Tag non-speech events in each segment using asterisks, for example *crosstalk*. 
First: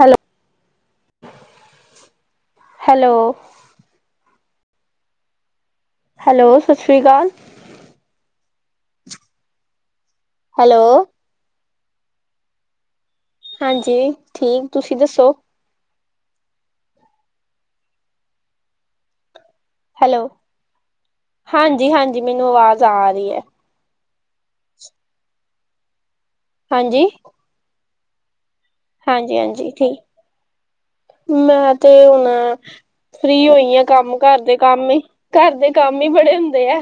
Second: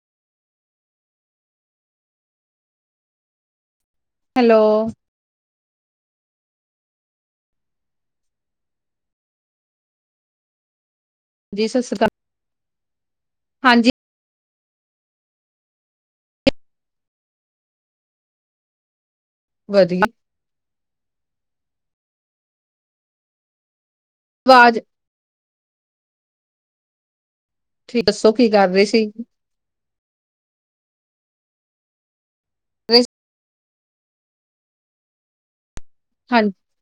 Hello hello. Hello. Hello, ਸਤਿ ਸ੍ਰੀ ਅਕਾਲ। ਹੈਲੋ। ਜੀ ਸਤਿ ਸ੍ਰੀ ਅਕਾਲ ਹਾਂਜੀ ਠੀਕ ਤੁਸੀਂ ਦੱਸੋ ਵਧੀਆ ਹੈਲੋ ਹਾਂਜੀ ਹਾਂਜੀ ਮੈਨੂੰ ਆਵਾਜ਼ ਆ ਰਹੀ ਹੈ। ਆਵਾਜ਼ ਹਾਂਜੀ ਠੀਕ ਦੱਸੋ ਕੀ ਕਰ ਰਹੇ ਸੀ। ਹਾਂਜੀ ਹਾਂਜੀ ਠੀਕ ਮੈਂ ਤੇ ਹੁਣ ਫਰੀ ਹੋਈ ਆ ਕੰਮ ਘਰ ਦੇ ਕੰਮ ਹੀ ਘਰ ਦੇ ਕੰਮ ਹੀ ਬੜੇ ਹਾਂ ਹੁੰਦੇ ਹੈ।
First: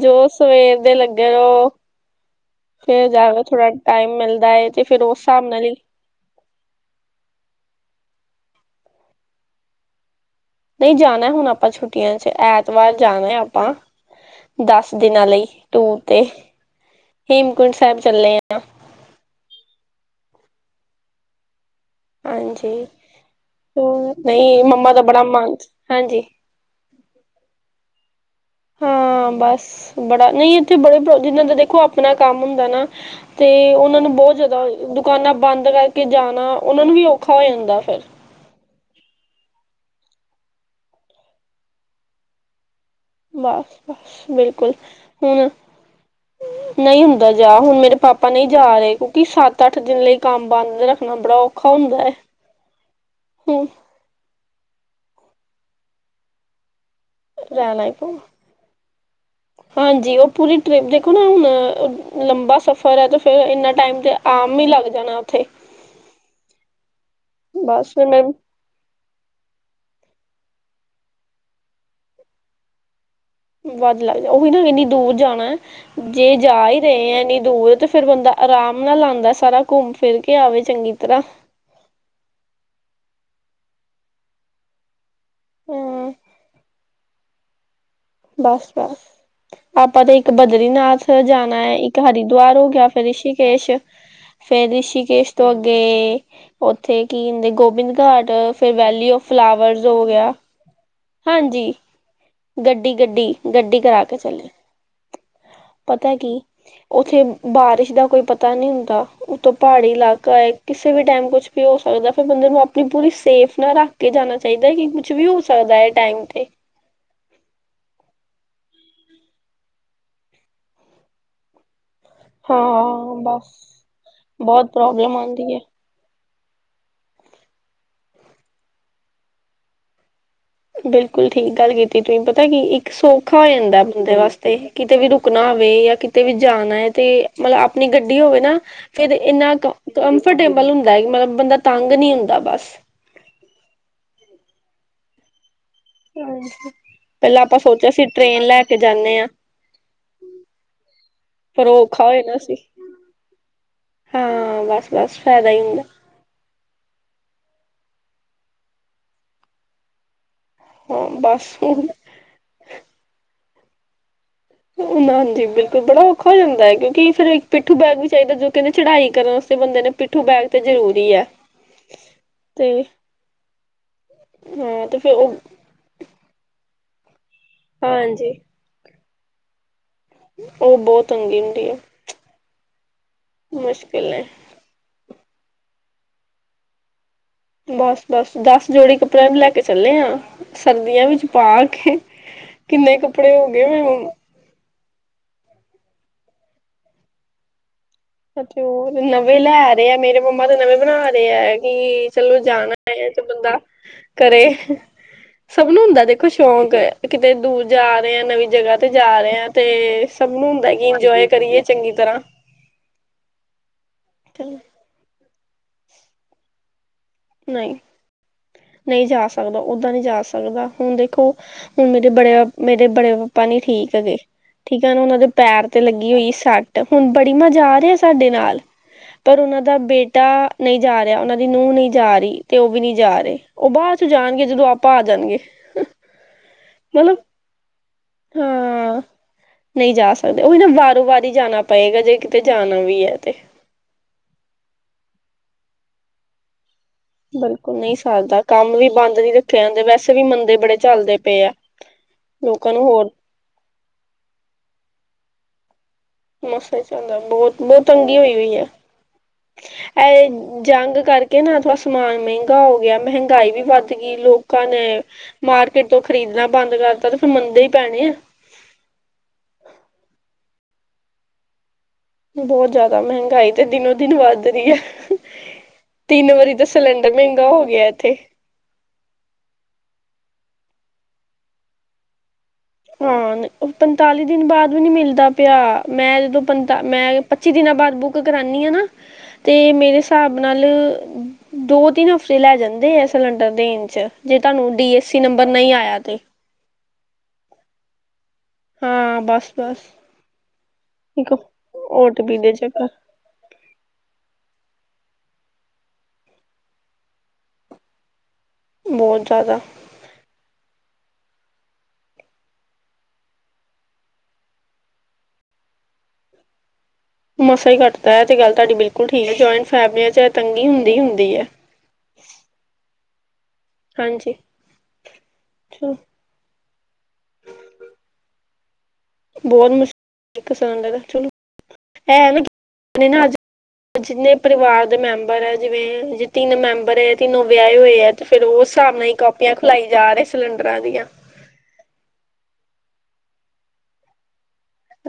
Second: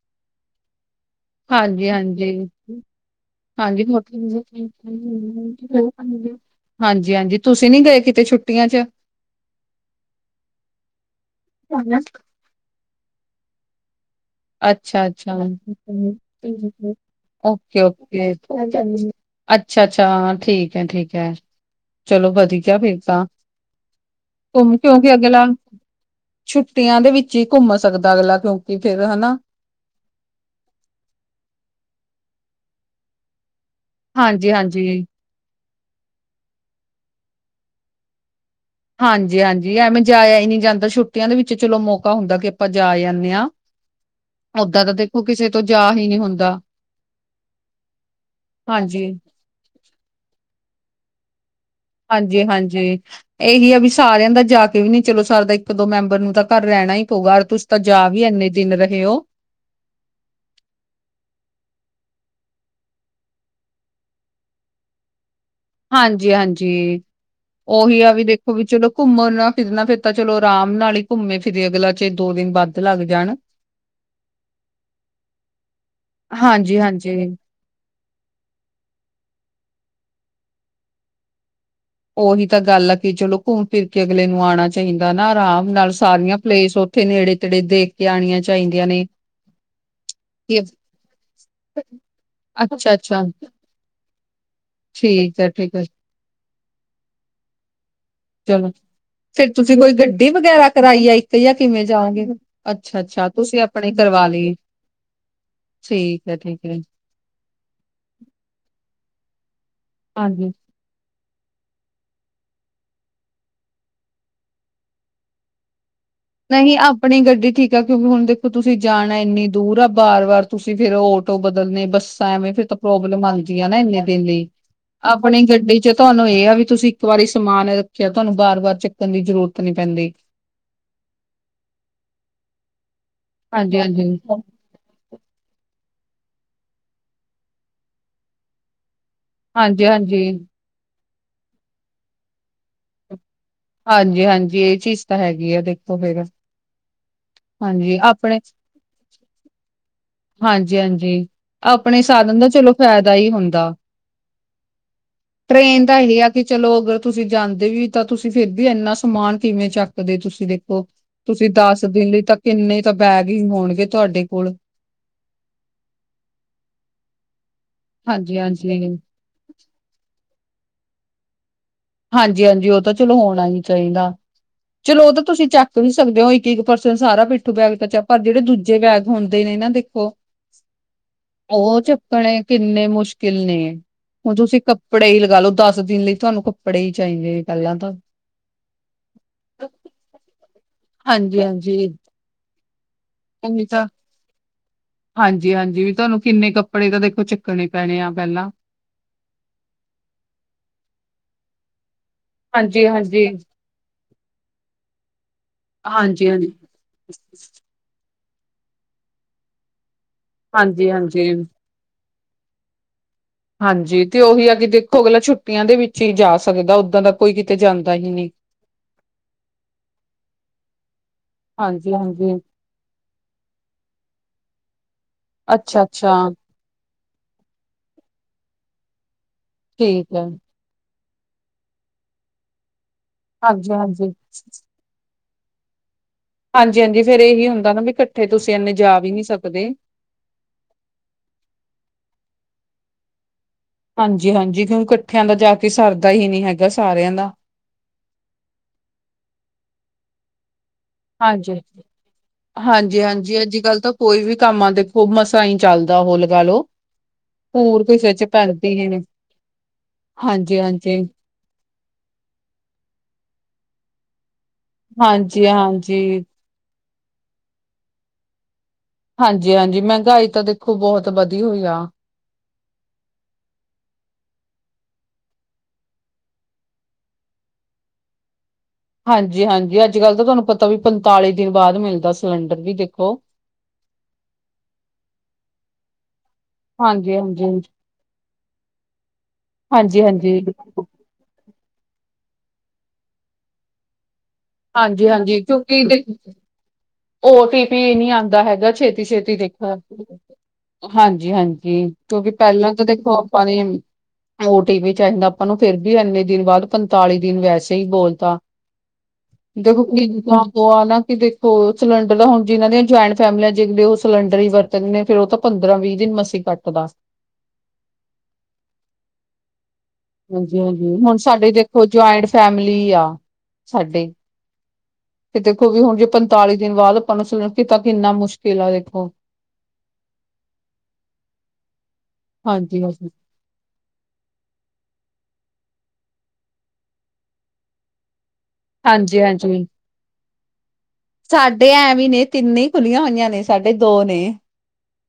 ਜੋ ਸਵੇਰ ਦੇ ਲੱਗੇ ਤੇ ਉਹ ਹਾਂਜੀ ਹਾਂਜੀ ਫਿਰ ਜਾ ਕੇ ਥੋੜਾ ਹਾਂਜੀ ਟਾਈਮ ਮਿਲਦਾ ਹੈ ਤੇ ਫਿਰ ਉਸ ਹਿਸਾਬ ਨਾਲ ਹੀ ਹਾਂਜੀ ਹਾਂਜੀ ਹਾਂਜੀ ਤੁਸੀਂ ਨੀ ਗਏ ਕਿਤੇ ਛੁੱਟੀਆਂ ਚ ਨਹੀਂ ਜਾਣਾ ਹੈ ਹੁਣ ਆਪਾਂ ਛੁੱਟੀਆਂ ਚੇ ਐਤਵਾਰ ਜਾਣਾ ਹੈ ਆਪਾਂ ਦਸ ਅੱਛਾ ਦਿਨਾਂ -ਅੱਛਾ ਲਈ ਟੂਰ ਤੇ ਹੇਮਕੁੰਟ ਓਕੇ ਸਾਹਿਬ ਓਕੇ ਚੱਲੇ ਆ ਅੱਛਾ -ਅੱਛਾ ਹਾਂ ਠੀਕ ਹੈ ਠੀਕ ਹੈ। ਚਲੋ ਵਧੀਆ ਹਾਂਜੀ ਫਿਰ ਤਾਂ ਹੂੰ ਨਹੀਂ ਘੁੰਮ ਮੰਮਾ ਕਿਉਂ ਦਾ ਕੇ ਬੜਾ ਅਗਲਾ ਮਨ ਹਾਂਜੀ ਛੁੱਟੀਆਂ ਦੇ ਵਿੱਚ ਹੀ ਘੁੰਮ ਸਕਦਾ ਅਗਲਾ ਕਿਉ ਹਾਂ ਬਸ ਬੜਾ ਨਹੀਂ ਇੱਥੇ ਬੜੇ ਜਿੰਹਨਾਂ ਦਾ ਦੇਖੋ ਆਪਣਾ ਕੰਮ ਹੁੰਦਾ ਨਾ ਤੇ ਉਹ ਉਹਨਾਂ ਨੂੰ ਬਹੁਤ ਹਾਂਜੀ ਜ਼ਾਆਦਾ ਹਾਂਜੀ ਦੁਕਾਨਾਂ ਬੰਦ ਕਰਕੇ ਜਾਣਾ ਉਹਨਾਂ ਨੂੰ ਵੀ ਔਖਾ ਹੋ ਜਾਂਦਾ ਫਿਰ ਹਾਂਜੀ ਹਾਂਜੀ ਐਵੇਂ ਜਾਇਆ ਹੀ ਨਹੀਂ ਜਾਂਦਾ ਛੁੱਟੀਆਂ ਦੇ ਵਿੱਚ ਚਲੋ ਮੋਕਾ ਹੁੰਦਾ ਕਿ ਆਪਾਂ ਜਾ ਆ ਨਾ ਬਸ ਬਸ ਬਿਲਕੁਲ ਉਦਾਂ ਤਾਂ ਦੇਖੋ ਕਿਸੇ ਹੁਣ ਤੋਂ ਜਾ ਹੀ ਨਹੀਂ ਹੁੰਦਾ ਨਹੀਂ ਹੁੰਦਾ ਜਾ ਹੁਣ ਮੇਰੇ ਪਾਪਾ ਨਹੀਂ ਜਾ ਰਹੇ ਹਾਂਜੀ, ਕਿਉਂਕਿ ਸੱਤ ਅੱਠ ਦਿਨ ਲਈ ਕੰਮ ਬੰਦ ਰੱਖਣਾ ਹੁੰਦਾ ਹੈ ਹਾਂਜੀ- ਹਾਂਜੀ ਹੁਣ ਇਹੀ ਆ ਵੀ ਸਾਰਿਆਂ ਦਾ ਜਾ ਕੇ ਵੀ ਨਹੀਂ ਚਲੋ ਸਾਰਦਾ ਇੱਕ ਦੋ ਮੈਂਬਰ ਨੂੰ ਤਾਂ ਘਰ ਰਹਿਣਾ ਹੀ ਯਾਰ ਤੁਸੀਂ ਤਾਂ ਰਹਿਣਾ ਹੀ ਜਾ ਪਊ ਵੀ ਇੰਨੇ ਦਿਨ ਰਹੇ ਹੋ ਹਾਂਜੀ ਉਹ ਪੂਰੀ ਟਰਿਪ ਦੇਖੋ ਨਾ ਹੁਣ ਲੰਬਾ ਸਫ਼ਰ ਹੈ ਤੇ ਫੇਰ ਇੰਨਾ ਟਾਈਮ 'ਤੇ ਆਮ ਹੀ ਲੱਗ ਜਾਣਾ ਉੱਥੇ ਹਾਂਜੀ- ਹਾਂਜੀ, ਬਸ ਉਹੀ ਫਿਰ ਆ ਵੀ ਮੈਂ ਦੇਖੋ ਵੀ ਚਲੋ ਘੁੰਮਣਾ ਫਿਰਨਾ ਫਿਰ ਤਾਂ ਚਲੋ ਆਰਾਮ ਨਾਲ ਹੀ ਘੁੰਮੇ ਫਿਰੇ ਅਗਲਾ 'ਚ ਦੋ ਦਿਨ ਵੱਧ ਲੱਗ ਜਾਣ ਵੱਧ ਲੱਗਦਾ, ਉਹੀ ਨਾ ਇੰਨੀ ਦੂਰ ਜਾਣਾ ਜੇ ਜਾ ਹੀ ਰਹੇ ਹੈ ਹਾਂਜੀ-ਹਾਂਜੀ। ਇੰਨੀ ਦੂਰ ਤੇ ਫਿਰ ਬੰਦਾ ਆਰਾਮ ਨਾਲ ਆਉਂਦਾ ਸਾਰਾ ਘੁੰਮ ਫਿਰ ਕੇ ਆਵੇ ਚੰਗੀ ਤਰ੍ਹਾਂ ਉਹੀ ਤਾਂ ਗੱਲ ਆ ਕਿ ਚਲੋ ਘੁੰਮ ਫਿਰ ਕੇ ਅਗਲੇ ਨੂੰ ਆਉਣਾ ਚਾਹੀਦਾ ਨਾ ਆਰਾਮ ਨਾਲ ਹਮ ਸਾਰੀਆਂ ਪਲੇਸ ਉੱਥੇ ਨੇੜੇ- ਤੇੜੇ ਦੇਖ ਕੇ ਆਉਣੀਆਂ ਬਸ ਚਾਹੀਦੀਆਂ ਬਸ ਨੇ ਆਪਾਂ ਤੇ ਇੱਕ ਕਿ ਬਦਰੀਨਾਥ ਜਾਣਾ ਹੈ ਇੱਕ ਹਰਿਦੁਆਰ ਜਾਂ ਅੱਛਾ ਫਿਰ ਅੱਛਾ ਰਿਸ਼ਕੇਸ਼ ਫੇਰ ਰਿਸ਼ੀਕੇਸ਼ ਠੀਕ ਹੈ ਤੋਂ ਠੀਕ ਹੈ ਅੱਗੇ, ਉੱਥੇ ਕੀ ਹੁੰਦੇ ਗੋਬਿੰਦ ਘਾਟ ਚਲੋ ਫਿਰ ਵੈਲੀ ਔਫ ਫਿਰ ਤੁਸੀਂ ਫਲਾਵਰਸ ਕੋਈ ਹੋ ਗੱਡੀ ਗਿਆ ਵਗੈਰਾ ਕਰਵਾਈ ਆਈ ਹਾਂਜੀ, ਗੱਡੀ- ਗੱਡੀ, ਤੁਸੀਂ ਗੱਡੀ ਆਪਣੇ ਕਰਾ ਕੇ ਕਰਵਾ ਚੱਲੇ ਲਈ ਪਤਾ ਠੀਕ ਹੈ ਕੀ ਠੀਕ ਹੈ ਉੱਥੇ ਬਾਰਿਸ਼ ਦਾ ਕੋਈ ਪਤਾ ਨਹੀਂ ਹੁੰਦਾ ਉੱਤੋ ਪਹਾੜੀ ਇਲਾਕਾ ਏ ਹਾਂਜੀ ਕਿਸੇ ਵੀ ਟਾਈਮ ਕੁਛ ਵੀ ਹੋ ਸਕਦਾ ਫੇਰ ਬੰਦੇ ਨੂੰ ਆਪਣੀ ਪੂਰੀ ਸੇਫਟੀ ਨਾਲ ਰੱਖ ਕੇ ਜਾਣਾ ਚਾਹੀਦਾ ਐ ਕਿ ਕੁਛ ਵੀ ਹੋ ਸਕਦਾ ਐ ਥੈਂਕਿਉ ਨਹੀਂ ਆਪਣੀ ਗੱਡੀ ਠੀਕ ਆ ਕਿਉਂਕਿ ਹੁਣ ਦੇਖੋ ਤੁਸੀਂ ਜਾਣਾ ਇੰਨੀ ਦੂਰ ਆ ਬਾਰ- ਬਾਰ ਤੁਸੀਂ ਫੇਰ ਉਹ ਤੋਂ ਬਦਲਣੇ ਬੱਸਾਂ ਐਵੇਂ ਹਾਂ ਫੇਰ ਤਾਂ ਪ੍ਰੋਬਲਮ ਬਸ ਆਂਉਦੀ ਆ ਨਾ ਇੰਨੇ ਦਿਨ ਲਈ, ਬਹੁਤ ਪ੍ਰੋਬਲਮ ਆਪਣੀ ਆਉਂਦੀ ਹੈ ਗੱਡੀ 'ਚ ਤੁਹਾਨੂੰ ਇਹ ਆ ਤੁਸੀਂ ਇੱਕ ਵਾਰ ਸਮਾਨ ਰੱਖਿਆ ਤੁਹਾਨੂੰ ਵਾਰ- ਵਾਰ ਚੱਕਣ ਦੀ ਜ਼ਰੂਰਤ ਨਹੀਂ ਪੈਂਦੀ ਬਿਲਕੁਲ ਠੀਕ ਗੱਲ ਕੀਤੀ ਤੁਸੀ ਪਤਾ ਕੀ ਇੱਕ ਸੌਖਾ ਹੋ ਜਾਂਦਾ ਹਾਂਜੀ-ਹਾਂਜੀ। ਬੰਦੇ ਵਾਸਤੇ ਕਿਤੇ ਵੀ ਰੁਕਣਾ ਹੋਵੇ ਆ ਕਿਤੇ ਵੀ ਜਾਣਾ ਆ ਤੇ ਮਤਲਬ ਆਪਣੀ ਗੱਡੀ ਹੋਵੇ ਨਾ ਫੇਰ ਇੰਨਾ ਹਾਂਜੀ-ਹਾਂਜੀ, ਕੰਮਫਰਟੇਬਲ ਹੁੰਦਾ ਮਤਲਬ ਬੰਦਾ ਤੰਗ ਨਹੀਂ ਹੁੰਦਾ ਬਸ ਹਾਂਜੀ- ਹਾਂਜੀ ਇਹ ਚੀਜ਼ ਤਾਂ ਹੈਗੀ ਆ ਦੇ ਪਹਿਲਾਂ ਆਪਾਂ ਸੋਚਿਆ ਸੀ ਆਪਣੇ ਟ੍ਰੇਨ ਲੈ ਕੇ ਜਾਂਦੇ ਹਾਂ ਹਾਂਜੀ -ਹਾਂਜੀ, ਪਰ ਉਹ ਆਪਣੇ ਔਖਾ ਹੋ ਜਾਣਾ ਸਾਧਨ ਦਾ ਸੀ ਚਲੋ ਫਾਇਦਾ ਹੀ ਹੁੰਦਾ ਹਾਂ, ਬਸ- ਬਸ ਫਾਇਦਾ ਹੀ ਹੁੰਦਾ ਟ੍ਰੇਨ ਦਾ ਇਹ ਆ ਕਿ ਚਲੋ ਅਗਰ ਤੁਸੀਂ ਜਾਂਦੇ ਵੀ ਤਾਂ ਤੁਸੀਂ ਫੇਰ ਵੀ ਇੰਨਾ ਸਮਾਨ ਕਿਵੇਂ ਚੱਕਦੇ ਤੁਸੀਂ ਦੇਖੋ ਉਹ, ਹਾਂ ਤੁਸੀਂ ਬਸ ਦਸ ਦਿਨ ਲਈ ਤਾਂ ਕਿੰਨੇ ਤਾਂ ਬੈਗ ਹੀ ਹੋਣਗੇ ਤੁਹਾਡੇ ਕੋਲ ਹਾਂਜੀ ਬਿਲਕੁਲ ਬੜਾ ਔਖਾ ਹੋ ਜਾਂਦਾ ਹੈ ਕਿਉਂਕਿ ਫਿਰ ਪਿੱਠੂ ਬੈਗ ਵੀ ਚਾਹੀਦਾ ਜੋ ਕਹਿੰਦੇ ਹਾਂਜੀ-ਹਾਂਜੀ। ਚੜਾਈ ਕਰਨ ਵਾਸਤੇ ਬੰਦੇ ਨੇ ਪਿੱਠੂ ਬੈਗ ਤੇ ਜ਼ਰੂਰੀ ਹੈ ਹਾਂਜੀ- ਹਾਂਜੀ ਤੇ ਉਹ ਤਾਂ ਚਲੋ ਹੋਣਾ ਹੀ ਚਾਹੀਦਾ, ਹਾਂ ਤੇ ਚਲੋ ਉਹ ਫਿਰ ਤਾਂ ਤੁਸੀਂ ਚੱਕ ਤੁਸੀਂ ਸਕਦੇ ਹੋ ਇੱਕ- ਇੱਕ ਪਰਸਨ ਸਾਰਾ ਪਿੱਠੂ ਬੈਗ ਤਾਂ ਪਰ ਹਾਂਜੀ ਜਿਹੜੇ ਦੂਜੇ ਬੈਗ ਹੁੰਦੇ ਨੇ ਦੇਖੋ ਉਹ ਬਹੁਤ ਤੰਗੀ ਹੁੰਦੀ ਹੈ ਉਹ ਚੱਕਣੇ ਕਿੰਨੇ ਮੁਸ਼ਕਿਲ ਨੇ ਮੁਸ਼ਕਿਲ ਹੈ ਹੁਣ ਤੁਸੀਂ ਕੱਪੜੇ ਹੀ ਲਗਾ ਲਓ, ਦਸ ਦਿਨ ਲਈ ਤੁਹਾਨੂੰ ਕੱਪੜੇ ਹੀ ਚਾਹੀਦੇ ਪਹਿਲਾਂ ਤਾਂ। ਬਸ -ਬਸ ਦਸ ਜੋੜੀ ਕੱਪੜਿਆਂ ਦੀ ਲੈ ਕੇ ਚੱਲੇ ਆਂ ਸਰਦੀਆਂ ਵਿੱਚ ਪਾ ਹਾਂਜੀ-ਹਾਂਜੀ ਕੇ ਕਿੰਨੇ ਕੱਪੜੇ ਹੋ ਗਏ ਮ ਹਾਂਜੀ- ਹਾਂਜੀ ਵੀ ਤੁਹਾਨੂੰ ਕਿੰਨੇ ਕੱਪੜੇ ਤਾਂ ਦੇਖੋ ਚੱਕਣੇ ਪੈਣੇ ਆ ਅ ਪਹਿਲਾਂ। ਤੇ ਉਹ ਨਵੇਂ ਲੈ ਰਹੇ ਆ ਮੇਰੇ ਮੰਮਾ ਤੇ ਨਵੇਂ ਬਣਾ ਰਹੇ ਹੈ ਕਿ ਚਲੋ ਜਾਣਾ ਹੈ ਤੇ ਹਾਂਜੀ-ਹਾਂਜੀ। ਬੰਦਾ ਕਰੇ ਸਭ ਨੂੰ ਹੁੰਦਾ ਦੇਖੋ ਹਾਂਜੀ-ਹਾਂਜੀ। ਸ਼ੌਂਕ, ਕਿਤੇ ਦੂਰ ਜਾ ਰਹੇ ਆ ਨਵੀਂ ਜਗ੍ਹਾ ਤੇ ਜਾ ਰਹੇ ਆ ਤੇ ਸਭ ਨੂੰ ਹੁੰਦਾ ਕਿ ਹਾਂਜੀ-ਹਾਂਜੀ। ਹਾਂਜੀ ਹਾਂਜੀ ਇੰਜੋਏ ਹਾਂਜੀ ਕਰੀਏ ਚੰਗੀ ਤਰ੍ਹਾਂ ਹਾਂਜੀ ਤੇ ਉਹੀ ਆ ਕਿ ਦੇਖੋ ਅਗਲਾ ਛੁੱਟੀਆਂ ਦੇ ਵਿੱਚ ਹੀ ਜਾ ਸਕਦਾ ਉੱਦਾਂ ਦਾ ਕੋਈ ਕਿਤੇ ਨਹੀਂ ਜਾਂਦਾ ਹੀ ਨਹੀਂ ਨਹੀਂ ਜਾ ਸਕਦਾ ਓਦਾਂ ਨਹੀਂ ਜਾ ਸਕਦਾ ਹੁਣ ਦੇਖੋ ਹੁਣ ਮੇਰੇ ਹਾਂਜੀ-ਹਾਂਜੀ ਬੜੇ ਮੇਰੇ ਬੜੇ ਪਾਪਾ ਨੀ ਠੀਕ ਹੈਗੇ, ਠੀਕ ਹੈ ਉਹਨਾਂ ਦੇ ਪੈਰ ਤੇ ਲੱਗੀ ਅੱਛਾ-ਅੱਛਾ ਹੋਈ ਸਟ ਹੁਣ ਬੜੀ ਮਾਂ ਜਾ ਰਹੇ ਹੈ ਸਾਡੇ ਨਾਲ, ਪਰ ਉਹਨਾਂ ਦਾ ਠੀਕ ਬੇਟਾ ਹੈ। ਨਹੀਂ ਜਾ ਰਿਹਾ ਉਹਨਾਂ ਦੀ ਨੂੰਹ ਨਹੀਂ ਜਾ ਰਹੀ ਤੇ ਉਹ ਵੀ ਨਹੀਂ ਜਾ ਰਹੇ ਉਹ ਹਾਂਜੀ ਬਾਅਦ ਚ ਹਾਂਜੀ ਜਾਣਗੇ ਜਦੋਂ ਆਪਾਂ ਆ ਜਾਣਗੇ। ਹਾਂਜੀ ਹਾਂਜੀ ਮਤਲਬ ਫੇਿਰ ਇਹੀ ਹੁੰਦਾ ਨਾ ਵੀ ਇਕੱਠੇ ਤੁਸੀਂ ਇੰਨੇ ਜਾ ਵੀ ਨਹੀਂ ਸਕਦੇ। ਦੇ ਉਹੀ ਨਾ ਵਾਰੋ ਵਾਰ ਹੀ ਜਾਣਾ ਪਏਗਾ ਜੇ ਕਿਤੇ ਜਾਣਾ ਵੀ ਹੈ ਤੇ ਹਾਂਜੀ ਹਾਂਜੀ ਕਿਉਂਕ ਇਕੱਠਿਆਂ ਦਾ ਜਾ ਕੇ ਸਰਦਾ ਹੀ ਨਹੀਂ ਹੈਗਾ ਸਾਰਿਆਂ ਦਾ ਬਿਲਕੁਲ ਨਹੀਂ ਸਰਦਾ ਕੰਮ ਵੀ ਬੰਦ ਨੀ ਰੱਖੇ ਜਾਂਦੇ ਵੈਸੇ ਵੀ ਮੰੰਦੇ ਬੜੇ ਚੱਲਦੇ ਪਏ ਆ ਹਾਂਜੀ ਹਾਂ ਲੋਕਾਂ ਨੂੰ ਹਾਂਜੀ ਹੋਰ ਹਾਂਜੀ ਅੱਜ ਕੱਲ੍ਹ ਤੋਂ ਕੋਈ ਵੀ ਕੰਮ ਆ ਦੇਖੋ ਮਸਾਂ ਹੀ ਚੱਲਦਾ ਹੋ। ਮਸਾ ਚੱਲਦਾ ਬਹੁਤ ਬਹੁਤ ਤੰਗੀ ਹੋਈ ਹੋਈ ਆ। ਪੈਂਦੀ ਹੀ ਨੀ ਅ ਐ ਹਾਂਜੀ ਜੰਗ ਹਾਂਜੀ ਕਰਕੇ। ਕਹ ਨਾਥੜਾ ਸਮਾਨ ਮਹਿੰਗਾ ਹੋ ਗਿਆ ਮਹਿੰਗਾਈ ਵੀ ਵੱਧ ਗੀ ਲੋਕ ਲੋਕਾਂ ਨੇ ਹਾਂਜੀ ਮਾਰਕੀਟ ਤੋਂ ਹਾਂਜੀ ਖਰੀਦਣਾ ਬੰਦ ਕਰਤਾ ਤੇ ਫਿਰ ਮੰਦੇ ਹੀ ਪੈਣੇ ਆ। ਹਾਂਜੀ ਹਾਂਜੀ ਮਹਿੰਗਾਈ ਤਾਂ ਦੇਖੋ ਬਹੁਤ ਬਧੀ ਹੋਈ ਆ। ਬਹੁਤ ਜ਼ਿਆਦਾ ਮਹਿੰਗਾਈ ਤੇ ਦਿਨੋ ਦਿਨ ਵੱਧ ਰੀ ਹੈ। ਤਿੰਨ ਵਾਰੀ ਤਾਂ ਸਿਲੰਡਰ ਮਹਿੰਗਾ ਹੋ ਗਿਆ ਇੱਥੇ। ਹਾਂਜੀ ਹਾਂਜੀ ਅੱਜ ਕੱਲ੍ਹ ਤਾਂ ਤੁਹਾਨੂੰ ਪਤਾ ਵੀ ਪੰਤਾਲੀ ਦਿਨ ਬਾਅਦ ਮਿਲਦਾ ਸਿਲੰਡਰ ਵੀ ਦੇਖੋ। ਹਾਂ ਉਹ ਪੰਤਾਲੀ ਦਿਨ ਬਾਅਦ ਵੀ ਨਿ ਮਿਲਦਾ ਪਿਆ ਮੈਂ ਜਦੋਂ ਪੰਤਅ ਹਾਂਜੀ ਮੈਂ ਹਾਂਜੀ ਪੱਚੀ ਦਿਨਾਂ ਬਾਅਦ ਬੁੱਕ ਕਰਾਨੀ ਆ ਨਾ ਤੇ ਮੇਰੇ ਹਾਂਜੀ ਹਿਸਾਬ ਹਾਂਜੀ ਨਾਲ ਦੋ ਤਿੰਨ ਹਫਤੇ ਲੈ ਜਾਂਦੇ ਆ ਸਿਲੰਡਰ ਦੇ ਣ ਚ ਜੇ ਤੁਹਾਨੂੰ ਡੀ ਐੱਸ ਸੀ ਨੰਬਰ ਨਹੀਂ ਆਇਆ ਤਾਂ ਉਹ ਤੇ ਵੀ ਨੀ ਆਉਂਦਾ ਹੈਗਾ ਛੇਤੀ ਹਾਂ ਛੇਤੀ ਬਸ ਦੇਖ ਬਸ ਹਾਂਜੀ ਇੱਕ ਹਾਂਜੀ ਓ ਟੀ ਕਿਉਂਕਿ ਪੀ ਦੇ ਪਹਿਲਾਂ ਤਾਂ ਚੱਕਰ ਦੇਖੋ ਆਪਾਂ ਨੇ ਓ ਟੀ ਵੀ ਚਾਹੀਦਾ ਆਪਾਂ ਨੂੰ ਫੇਿਰ ਵੀ ਇੰਨੇ ਦਿਨ ਬਾਅਦ ਪੰਤਾਲੀ ਦਿਨ ਵੈਸੇ ਹੀ ਬੋਲਤਾ ਬਹੁਤ *unintelligible* ਦੇਖੋ *unintelligible* ਆ ਨਾ ਕਿ ਦੇਖੋ ਸਿਲੰਡਰ ਹੁਣ ਜਿਨਾਂ ਦੀਆਂ ਜੁਆਇੰਟ ਫੈਮਿਲੀਆਂ ਜਿਲੇ ਉਹ ਸਿਲੰਡਰ ਹੀ ਵਰ ਤਿੰਨ ਨੇ ਫੇਿਰ ਉਹ ਤਾਂ ਪੰਦਰਾਂ ਵੀਹ ਦਿਨ ਮਸੀ ਕੱਟ ਦੱਸ ਮਸਾਂ ਹੀ ਕਟਦਾ ਹੈ ਤੇ ਗ ਲ ਤੁਹਾਡੀ ਬਿਲਕੁਲ ਠੀਕ ਹੈ ਜਆਇੰਟ ਫੈਮਲੀ ਹਾਂਜੀ ਹਾਂਜੀ ਹੁਣ ਸਾਡੇ ਦੇਖੋ ਜੁਆਇੰਟ ਫੈਮਿਲੀ ਆ ਸਾਡੇ ਹਾਂਜੀ ਤੇ ਦੇਖੋ ਵੀ ਚਲੋ ਹੁਣ ਜੇ ਪੰਤਾਲੀ ਦਿਨ ਬਾਅਦ ਆਪਾਂ ਨੂੰ ਸਲਾ ਕੀਤਾ ਕਿੰਨਾ ਮੁਸ਼ਕਿਲ ਆ ਦੇਖੋ। ਬਹੁਤ ਮੁਸ਼ਕਿਲ ਇੱਕ ਦਾ ਚਲੋ ਐਵੈ ਹਾਂਜੀ-ਹਾਂਜੀ, ਅੱਜ। ਜਿੰਨੇ ਪਰਿਵਾਰ ਦੇ ਮੈਂਬਰ ਹੈ ਜਿਵੇਂ ਜੇ ਤਿੰਨ ਮੈਂਬਰ ਹੈ ਤਿੰਨੋ ਵਿਆਹੇ ਹੋਏ ਹੈ ਤੇ ਫ਼ਿਰ ਉਸ। ਹਿਸਾਬ ਨਾ ਹੀ ਕਾਪੀਆਂ ਹਾਂਜੀ-ਹਾਂਜੀ। ਖੁਲਾਈ ਜਾ ਰਹੇ ਸਿਲੰਡਰਾਂ ਦੀਆਂ। ਸਾਡੇ ਐਵੇਂ ਨੇ ਤਿੰਨ ਹੀ ਖੁੱਲੀਆਂ ਹੋਈਆਂ ਨੇ ਸਾਡੇ ਦੋ ਨੇ।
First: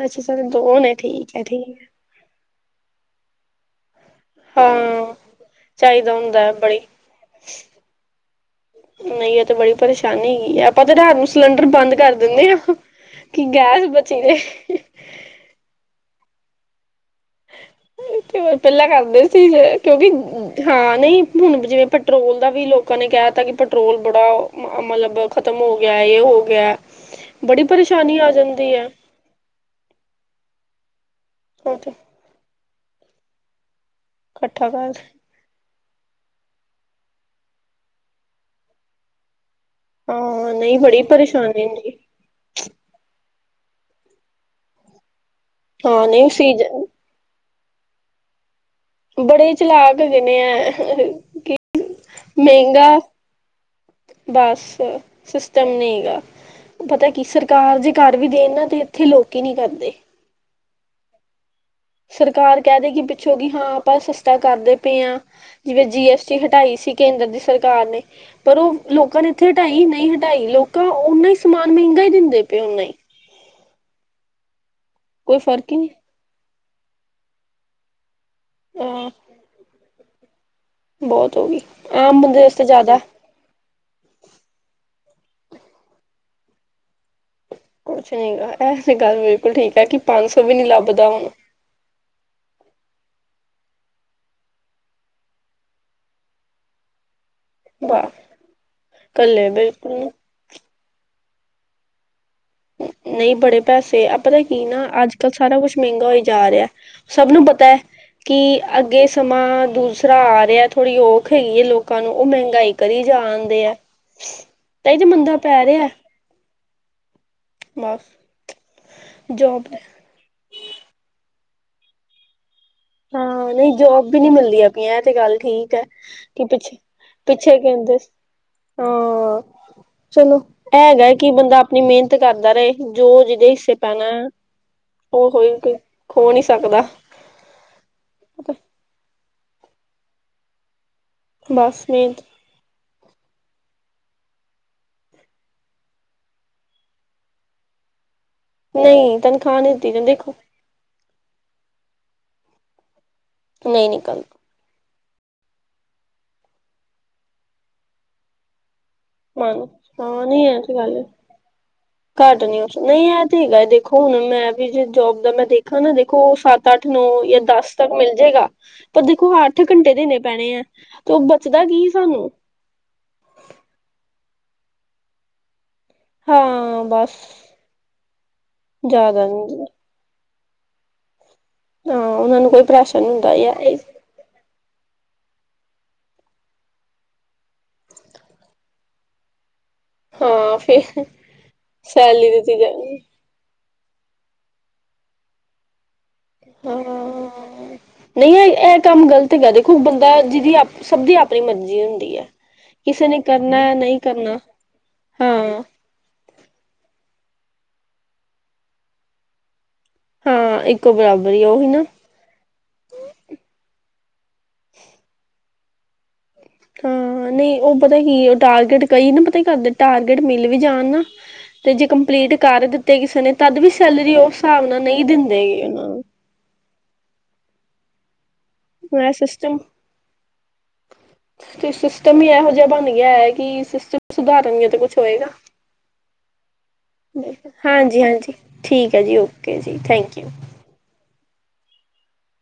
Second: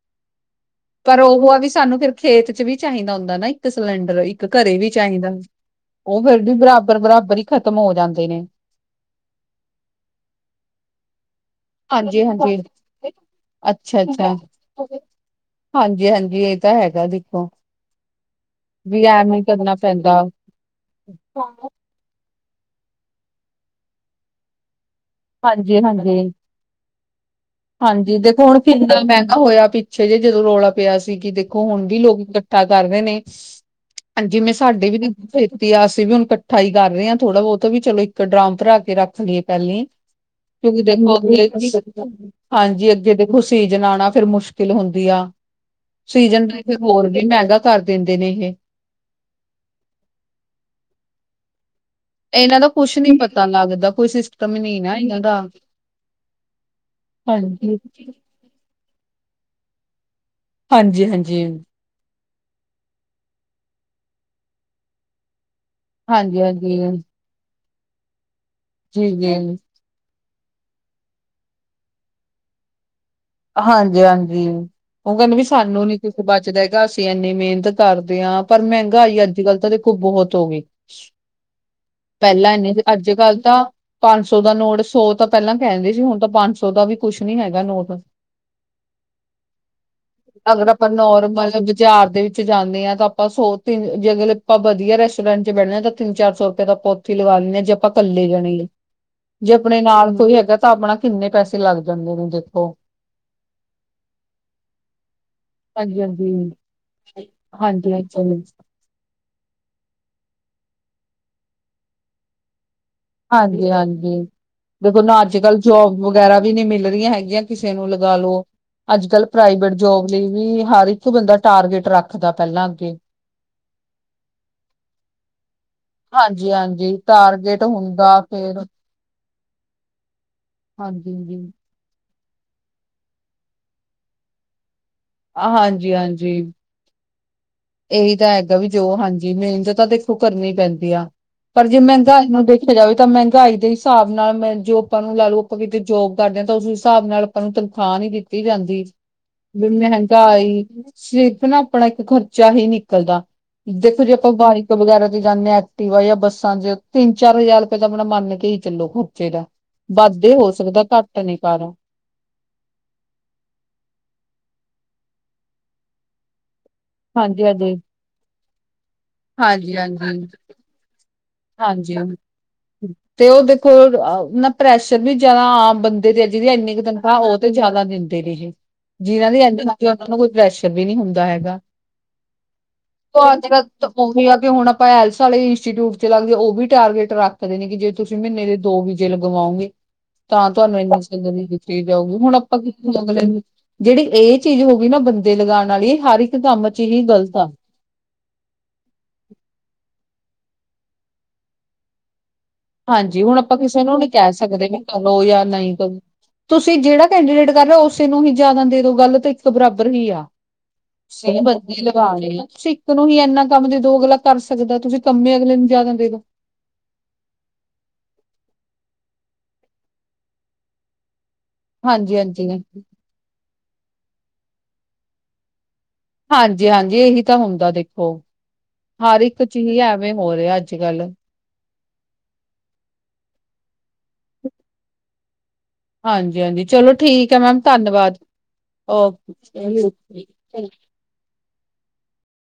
ਅੱਛਾ ਛ ਦੋਨ ਹੈ। ਪਰ ਉਹ ਆ ਵੀ ਠੀਕ ਹੈ। ਸਾਨੂੰ ਫਿਰ ਖੇਤ 'ਚ ਵੀ ਚਾਹੀਦਾ ਹੁੰਦਾ ਨਾ ਇੱਕ ਸਿਲੰਡਰ। ਰ ਇੱਕ ਘਰੇ ਵੀ ਹਾਂ ਚਾਹੀਦਾ ਚਾਹੀਦਾ ਉਹ ਹੁੰਦਾ ਫਿਰ ਹੈ ਵੀ ਬੜੀ ਬਰਾਬਰ-ਬਰਾਬਰ ਹੀ ਖ਼ਤਮ ਹੋ ਜਾਂਦੇ ਨੇ। ਨਹੀਂ ਇਹ ਤੇ ਬੜੀ ਪਰੇਸ਼ਾਨੀ ਹੀ ਹਾ ਆ ਆਪਾਂ ਤੇ ਡਰ ਨੂੰ ਸਿਲੰਡਰ ਬੰਦ ਕਰ ਦਿੰਨੇ ਹਾਂਜੀ-ਹਾਂਜੀ। ਆਾਂ ਕਿ ਗੈਸ ਬਚੀ ਰਹੇ। ਹਾਂਜੀ ਹਾਂਜੀ ਇਹ ਤਾਂ ਹੈਗਾ ਜੀ। ਤੇ ਹੋਰ ਪਹਿਲਾਂ ਕਰਦੇ ਐਵੇਂ ਸੀ ਕਰਨਾ ਕਿਉਂਕਿ ਪੈਂਦਾ। ਹਾਂ ਨਹੀਂ ਹੁਣ ਜਿਵੇਂ ਪਟ ਪੈਟਰੋਲ ਦਾ ਵੀ ਲੋਕਾਂ ਨੇ ਕਹਿ ਤਾ ਕਿ ਪੈਟਰੋਲ ਬੜਾ ਮ ਮਤਲਬ ਖ਼ਤਮ ਹੋ ਗਿਆ ਇਹ ਹਾਂਜੀ-ਹਾਂਜੀ ਹੋ ਗਿਆ ਬੜੀ ਹਾਂਜੀ ਪਰੇਸ਼ਾਨੀ ਆ ਦੇਖੋ ਹੁਣ ਜਾਂਦੀ ਹੈ ਕਿੰਨਾ ਮਹਿੰਗਾ ਹੋਇਆ ਪੀ ਛੇ ਜੇ ਜਦੋਂ ਰੌਲਾ ਪਿਆ ਸੀ ਕਿ ਦੇਖੋ ਉਹ ਹੁਣ ਤੇ ਵੀ ਲੋਕ ਇਕੱਠਾ ਕਰ ਰੇ ਨੇ ਹਾਂਜੀ ਜੀਵੈ ਇਕੱਠਾ ਸਾਡੇ ਕਰ ਵੀ ਨੇ ਫਿਰ ਅਸੀਂ ਵੀ ਹੁਣ ਇਕੱਠਾ ਹੀ ਕਰ ਰਹੇ ਹਾਂ ਥੋੜਾ ਬਹੁਤ ਆ ਵੀ ਚਲੋ ਇੱਕ ਡਰਮ ਭਰਾ ਕੇ ਰੱਖ ਲਈਏ ਪਹਿਲੀ ਹੀ ਹਾਂ ਨਹੀਂ ਕਿਉਂਕਿ ਬੜੀ ਦੇਖੋ ਅੱਗੇ ਪਰੇਸ਼ਾਨੀ ਹੁੰਦੀ ਹਾਂਜੀ ਅੱਗੇ ਦੇਖੋ ਸੀਜਨ ਆਉਣਾ ਫ਼ਿਰ ਮੁਸ਼ਕਿਲ ਹੁੰਦੀ ਆ। ਹਾਂ ਨਹੀਂ ਸੀਜਨ ਤਾਂ ਫਿਰ ਹੋਰ ਵੀ ਮਹਿੰਗਾ ਕਰ ਦਿੰਦੇ ਨੇ ਇਹੈ। ਬੜੇ ਚਲਾਕ ਦੇਣੇ ਹੈ ਹਾਂ ਕੀ ਇਹਨਾਂ ਦਾ ਕੁਛ ਮਹਿੰਗਾ ਨੀ ਪਤਾ ਲੱਗਦਾ ਕੋਈ ਸਿਸਟਮ ਹੀ ਬਸ ਨੀ ਨਾ ਇਹਨਾਂ ਦਾ ਸਿਸਟਮ ਨਹੀਂ ਗਾ। ਪਤਾ ਕੀ ਹਾਂਜੀ ਸਰਕਾਰ ਜੇ ਕਰ ਵੀ ਦੇਣ ਨਾ ਤੇ ਇੱਥੇ ਲੋਕ ਹੀ ਨਿ ਕਰਦੇ। ਹਾਂਜੀ ਹਾਂਜੀ। ਸਰਕਾਰ ਕੈਦੂਗੀ ਕਿ ਪਿੱਛੋਂ ਕਿ ਹਾਂ। ਆਪਾਂ ਸਸਤਾ ਕਰਦੇ ਪਏ ਹਾਂ। ਜਿਵੇਂ ਜੀ ਐਸ ਟੀ ਹਾਂਜੀ ਹਟਾਈ ਹਾਂਜੀ ਸੀ ਕੇਂਦਰ ਦੀ ਸਰਕਾਰ ਨੇ, ਪਰ ਉਹ ਜੀ ਲੋਕਾਂ ਨੇ ਇੱਥੇ ਜੀ ਹਟਾਈ ਨਹੀਂ ਹ। ਹਟਾਈ ਨੀ, ਲੋਕਾਂ ਉਨਾਂ ਹੀ ਸਮਾਨ ਮਹਿੰਗਾ ਹੀ ਦਿੰਦੇ ਪਏ ਉਣਾ ਹੀ। ਹਾਂਜੀ ਹਾਂਜੀ। ਉਹ ਕਹਿੰਦੇ ਕੋਈ ਵੀ ਫ਼ਰਕ ਹੀ ਸਾਨੂੰ ਨਹੀਂ ਨੀ ਕੁਝ ਬਚਦਾ ਹੈਗਾ। ਅਸੀਂ ਇੰਨੀ ਮਿਹਨਤ ਕਰਦੇ ਹਾਂ, ਪਰ ਹਾਂ ਮਹਿੰਗਾਈ ਅੱਜ ਕੱਲ ਤਾਂ ਦੇਖੋ ਬਹੁਤ ਹੋ ਗਈ। ਬਹੁਤ ਹੋ ਗਈ ਆਮ ਬੰਦੇ ਪਹਿਲਾਂ ਵਾਸਤੇ ਨੀ ਸੀ। ਜ਼ਿਆਦਾ ਅੱਜ ਕੱਲ ਤਾਂ ਪੰਜ ਸੌ ਦਾ ਨੋਟ ਸੌ ਤਾਂ ਪਹਿਲਾਂ ਕਹਿੰਦੇ ਸੀ। ਹੁਣ ਤਾਂ ਪੰਜ ਸੌ ਦਾ ਵੀ ਕੁਛ ਨੀ ਹੈਗਾ ਨੋਟ। ਠੀਕ ਹੈ, ਨਹੀਂ ਐਸੇ ਗੱਲ ਬਿਲਕੁਲ ਠੀਕ ਹੈ ਕੀ। ਅਗਰ ਆਪਾਂ ਨੋਰਮਲ ਚਾਰ ਦੇ ਵਿੱਚ ਜਾਂਨੇ ਆ, ਤਾਂ ਆਪਾਂ ਸੌ- ਤਿਨੰ ਜੇਕਰ ਆਪਾਂ ਵਧੀਆ ਰੈਸਟੋਰੈਂਟ 'ਚ ਬਹਿਨੇ ਆ, ਤਾਂ ਤਿੰਨ ਚਾਰ ਸੌ ਰੁਪਏ ਦਾ ਪ ਛਿਲੱ ਲਵਾ ਲੈਨੇ ਆ, ਜੇ ਆਪਾਂ ਵਾਹ ਇਕੱਲੇ ਈ ਰਹਿਣਾ ਈ। ਕੱਲੇ ਜੇ ਆਪਣੇ ਬਿਲਕੁਲ ਨਾਲ ਕੋਈ ਹੈਗਾ ਤਾਂ ਆਪਣਾ ਕਿੰਨੇ ਪੈਸੇ ਲੱਗ ਜਾਂਦੇ ਨੇ, ਦੇਖੋ। ਨਹੀਂ, ਬੜੇ ਪੈਸੇ। ਪਤਾ ਕੀ ਨਾ, ਅੱਜ ਕੱਲ ਸਾਰਾ ਕੁੱਛ ਹਾਂਜੀ ਮਹਿੰਗਾ ਹੋਈ ਹਾਂਜੀ ਜਾ ਰਿਹਾ। ਸਭ ਨੂੰ ਪਤਾ ਹੈ ਹਾਂਜੀ ਕਿ ਹਾਂਜੀ ਅੱਗੇ ਸਮਾਂ ਦੂਸਰਾ ਆ ਰਿਹਾ। ਥੋੜ੍ਹੀ ਔਖ ਹੈਗੀ ਹੈ ਲੋਕਾਂ ਨੂੰ, ਉਹ ਮਹਿੰਗਾਈ ਕਰੀ ਜਾਣਦੇ ਹਾਂਜੀ ਹੈ ਹਾਂਜੀ, ਤਾਂ ਇਹ ਦੇਖੋ ਤੇ ਨਾ, ਅੱਜ ਮੰਦਾ - ਕੱਲ ਪੈ ਰਿਹਾ ਜੋਬ ਵ ਵਗੈਰਾ ਵੀ ਨਹੀ ਮਿਲ ਰਹੀਆਂ ਹੈਗੀਆਂ। ਕਿਸੇ ਨੂੰ ਬਸ ਲਗਾ ਲੋ, ਅੱਜ ਕੱਲ੍ਹ ਪ੍ਰਾਈਵੇਟ ਜੋਬ ਲਈ ਵੀ ਹਰ ਇੱਕ ਬੰਦਾ ਟਾਰਗੇਟ ਰੱਖਦਾ ਪਹਿਲਾਂ ਅੱਗੇ। ਹਾਂ। ਨਹੀਂ ਜੋਬ ਵੀ ਨਿ ਮਿਲਦੀ ਪਾਇਆ, ਇਹ ਤੇ ਗੱਲ ਠੀਕ ਹੈ। ਕਿ ਹਾਂਜੀ ਪਿੱਛੇ ਹਾਂਜੀ। ਪਿੱਛੇ ਟਾਰਗੇਟ ਕਹਿੰਦੇ ਹੁੰਦਾ ਫੇਰ ਹਾਂ। ਅ ਚਲੋ ਹੈਗਾ ਕੀ ਹਾਂਜੀ-ਹਾਂਜੀ। ਬੰਦਾ ਆਪਣੀ ਮਿਹਨਤ ਕਰਦਾ ਰਹੇ, ਜੋ ਜਿਹਦੇ ਹਿੱਸੇ ਪੈਣਾ ਅ ਉ ਹੋਇਆ ਕੋ ਖੋ ਹਾਂਜੀ-ਹਾਂਜੀ ਨੀ ਸਕਦਾ। ਇਹੀ ਤਾਂ ਹੈਗਾ ਵੀ ਜੋ ਹਾਂਜੀ। ਮਿਹਨਤ ਤਾਂ ਦੇਖੋ ਕਰਨੀ ਪੈਂਦੀ ਆ, ਪਰ ਜੇ ਬਸ ਮਿਹਨਤ ਮਹਿੰਗਾਈ ਨੂੰ ਦੇਖੋ ਦੇਖਿਆ ਜਾਵੇ ਤਾਂ। ਮਹਿੰਗਾਈ ਦੇ ਹਿਸਾਬ ਨਾਲ ਮ ਜੋ ਆਪਾਂ ਨੂੰ ਲਾ ਲਓ। ਆਪਾਂ ਕਿਤੇ ਜੋਬ ਕਰਦੇ ਹਾਂ ਤਾਂ ਉਸ ਹਿਸਾਬ ਨਾਲ ਆਪਾਂ ਨੂੰ ਤਨਖਾਹ ਨੀ ਦਿੱਤੀ ਜਾਂਦੀ। ਨਹੀਂ ਤਨਖਾਹ ਜਿਵੇ ਨਹੀਂ ਦਿੱਤੀ ਜਾਂਦੀ ਮਹਿੰਗਾ ਦੇਖੋ ਆਈ ਸਿਰਫ ਨਾ, ਆਪਣਾ ਇੱਕ ਖਰਚਾ ਹੀ ਨਿਕਲਦਾ। ਨਹੀਂ ਦੇਖੋ ਜੇ ਆਪਾਂ ਨਿਕਲਦਾ ਵਾਈ ਤੋ ਵਗੈਰਾ ਤੇ ਜਾਨੇ ਆ, ਐਕਟਿਵਾ ਜਾਂ ਬੱਸਾਂ 'ਚ। ਤਿੰਨ- ਚਾਰ ਹਜ਼ਾਰ ਰੁਪਏ ਤਾਂ ਆਪਣਾ ਮੰਨ ਕੇ ਹੀ ਚੱਲੋ ਹੂੰ ਬੱਚੇਗਾ। ਮਨ ਦਾ ਵੱਧ ਹਾਂ ਨਹੀਂ ਹੋ ਇਹ ਤੇ ਸਕਦਾ ਏ ਗੱਲ ਘੱਟ ਨੀ ਪਾਣਾ। ਘੱਟ ਨੀ, ਨਹੀਂ ਇਹ ਤੇ ਹੈਗਾ ਏ। ਦੇਖੋ ਹੁਣ ਮੈਂ ਵੀ ਜੇ ਜੋਬ ਦਾ ਮੈਂ ਦੇਖਾ ਨਾ, ਦੇਖੋ ਉਹ ਸੱਤ ਅੱਠ, ਨੋ ਜਾਂ ਦਸ ਹਾਂਜੀ-ਹਾਂਜੀ। ਤੱਕ ਮਿਲ ਜੇਗਾ। ਪਰ ਦੇਖੋ, ਅੱਠ ਘੰਟੇ ਹਾਂਜੀ-ਹਾਂਜੀ, ਦੇਣੇ ਪੈਣੇ ਐ, ਤੁ ਹਾਂਜੀ, ਤੇ ਉਹ ਦੇਖੋ ਨਾ, ਪ੍ਰੈਸ਼ਰ ਵੀ ਜਿਆਦਾ। ਆਮ ਬੰ ਜਿਹਦੀ ਇੰਨੀ ਕੁ-ਇੰਨੀ ਕੁ ਹਾਂ ਬਸ ਤਨਖਾਹ, ਉਹ ਤੇ ਜ਼ਿਆਦਾ ਦਿੰਦੇ ਨੇ ਜੀ। ਜ਼ਿਆਦਾ ਜਿਨਾਂ ਦੀ ਐਨੀ ਤੇ ਉੱਥੇ ਉਨੂੰ ਕੋਈ ਪ੍ਰੈਸ਼ਰ ਵੀ ਨਹੀਂ ਹੁੰਦਾ ਹੈਗਾ। ਹਾਂ, ਉਹਨਾਂ ਨੂੰ ਕੋਈ ਪ੍ਰੈਸ਼ਨਰ ਨਹੀਂ ਹੁੰਦਾ ਹੈਗਾ ਏ। ਹੁਣ ਵੀ ਆ ਕਿ ਹੁਣ ਆਪਾਂ, ਹੈਲਥ ਵਾਲੇ ਇੰਸਟੀਟਿਊਟ ਤੇ ਲੱਗਦੇ ਉਹ ਵੀ ਟਾਰਗੇਟ ਰੱਖਦੇ ਨੇ, ਕਿ ਜੇ ਤੁਸੀਂ ਮਹੀਨੇ ਦੇ ਦੋ ਵੀਜੇ ਲਗਵਾਓਗੇ। ਤਾਂ ਹਾਂ ਤੁਹਾਨੂੰ ਫਿਰ ਇੰਨਾ ਸੈਲਰੀ ਦਿੱਤੀ ਜਾਊਗੀ। ਸੈਲਰੀ ਹੁਣ ਦਿੱਤੀ ਆਪਾਂ ਕਿੱਥ ਜਾਏਗੀ ਅਗਲੇ ਨੂੰ ਜਿਹੜੀ ਇਹ ਚੀਜ਼ ਹੋ ਗਈ ਨਾ, ਬੰਦੇ ਲਗਾਉਣ ਵਾਲੀ, ਹਰ ਇੱਕ ਕੰਮ 'ਚ ਹੀ ਗ਼ਲਤ ਆ। ਹਾਂ ਨਹੀਂ, ਨਹੀਂ, ਇਹ ਕੰਮ ਗ਼ਲਤ ਹੈਗਾ। ਦੇਖੋ, ਬੰਦਾ ਜਿਹਦੀ ਸਭ ਦੀ ਆਪਣੀ ਮਰਜ਼ੀ ਹੁੰਦੀ ਹੈ। ਕਿਸੇ ਨੇ ਹਾਂਜੀ, ਹੁਣ ਆਪਾਂ ਕਰਨਾ ਹੈ ਕਿਸੇ ਨੂੰ ਨਹੀਂ ਕਹਿ ਕਰਨਾ ਸਕਦੇ, ਵੀ ਕਰੋ ਜਾਂ ਹਾਂ ਨਹੀਂ ਕ ਤੁਸੀਂ ਜਿਹੜਾ ਕੈਂਡੀਡੇਟ ਕਰ ਰਹੇ ਹੋ, ਉਸੇ ਨੂੰ ਹੀ ਜ਼ਿਆਦਾ ਦੇ ਦੋ। ਗਲ ਤੇ ਇਕ ਬਰਾਬਰ ਹੀ ਐ। ਹਾਂ ਇੱਕੋ ਬਰਾਬਰ ਸੇਮ ਹੀ ਉਹੀ ਬੰਦੇ ਨਾ ਲ ਕਾਲ ਏ। ਤੁਸੀ ਇੱਕ ਨੂੰ ਹੀ ਇੰਨਾ ਕੰਮ ਦੇ ਦੋ ਅਗਲਾ ਕਰ ਸਕਦਾ, ਤੁਸੀਂ ਕੰਮੇ ਅਗਲੇ ਨੂੰ ਜ਼ਿਆਦਾ ਦੇ ਦੋ। *unintelligible* ਹੂੰ ਨਹੀਂ। ਉਹ ਪਤਾ ਕੀ ਏ, ਟਾਰਗੇਟ ਕਈ ਨਾ ਪਤਾ ਕਰਦੇ। ਟਾਰਗੇਟ ਮਿਲ ਵੀ ਜਾਣ ਨਾ ਤੇ ਜੇ ਕੰਪਲੀਟ ਹਾਂਜੀ-ਹਾਂਜੀ, ਕਰ ਦਿੱਤੇ ਕਿਸੇ ਨੇ, ਤਦ ਵੀ ਸੈਲਰੀ ਉਸ ਹਿਸਾਬ ਨਾਲ ਨਹੀਂ ਦਿੰਦੇ ਉਹਨਾਂ ਨੂੰ। ਹਾਂ ਜੀ, ਹਾਂ ਜੀ। ਇਹੀ ਤਾਂ ਹੁੰਦਾ ਦੇਖੋ, ਨੂੰ ਹਰ ਇੱਕ ਸਿਸਟਮ ਚੀਜ਼ ਐਵੇਂ ਹੋ ਰਿਹਾ ਅੱਜ- ਕੱਲ। ਤੇ ਸਿਸਟਮ ਹੀ ਐਹੋ ਜਿਹਾ ਬਣ ਗਿਆ ਏ। ਕਿ ਸਿਸਟਮ ਸੁਧਾਰੋ 'ਤੇ ਕੁਛ ਹੋਏਗਾ। ਹਾਂਜੀ-ਹਾਂਜੀ, ਚਲੋ ਠੀਕ ਐ ਮੈਮ ਹਾਂਜੀ ਧੰਨਵਾਦ, ਹਾਂਜੀ ਠੀਕ ਹੈ ਜੀ ਜੀ ਥੈਂਕ ਓਕੇ। ਯੂ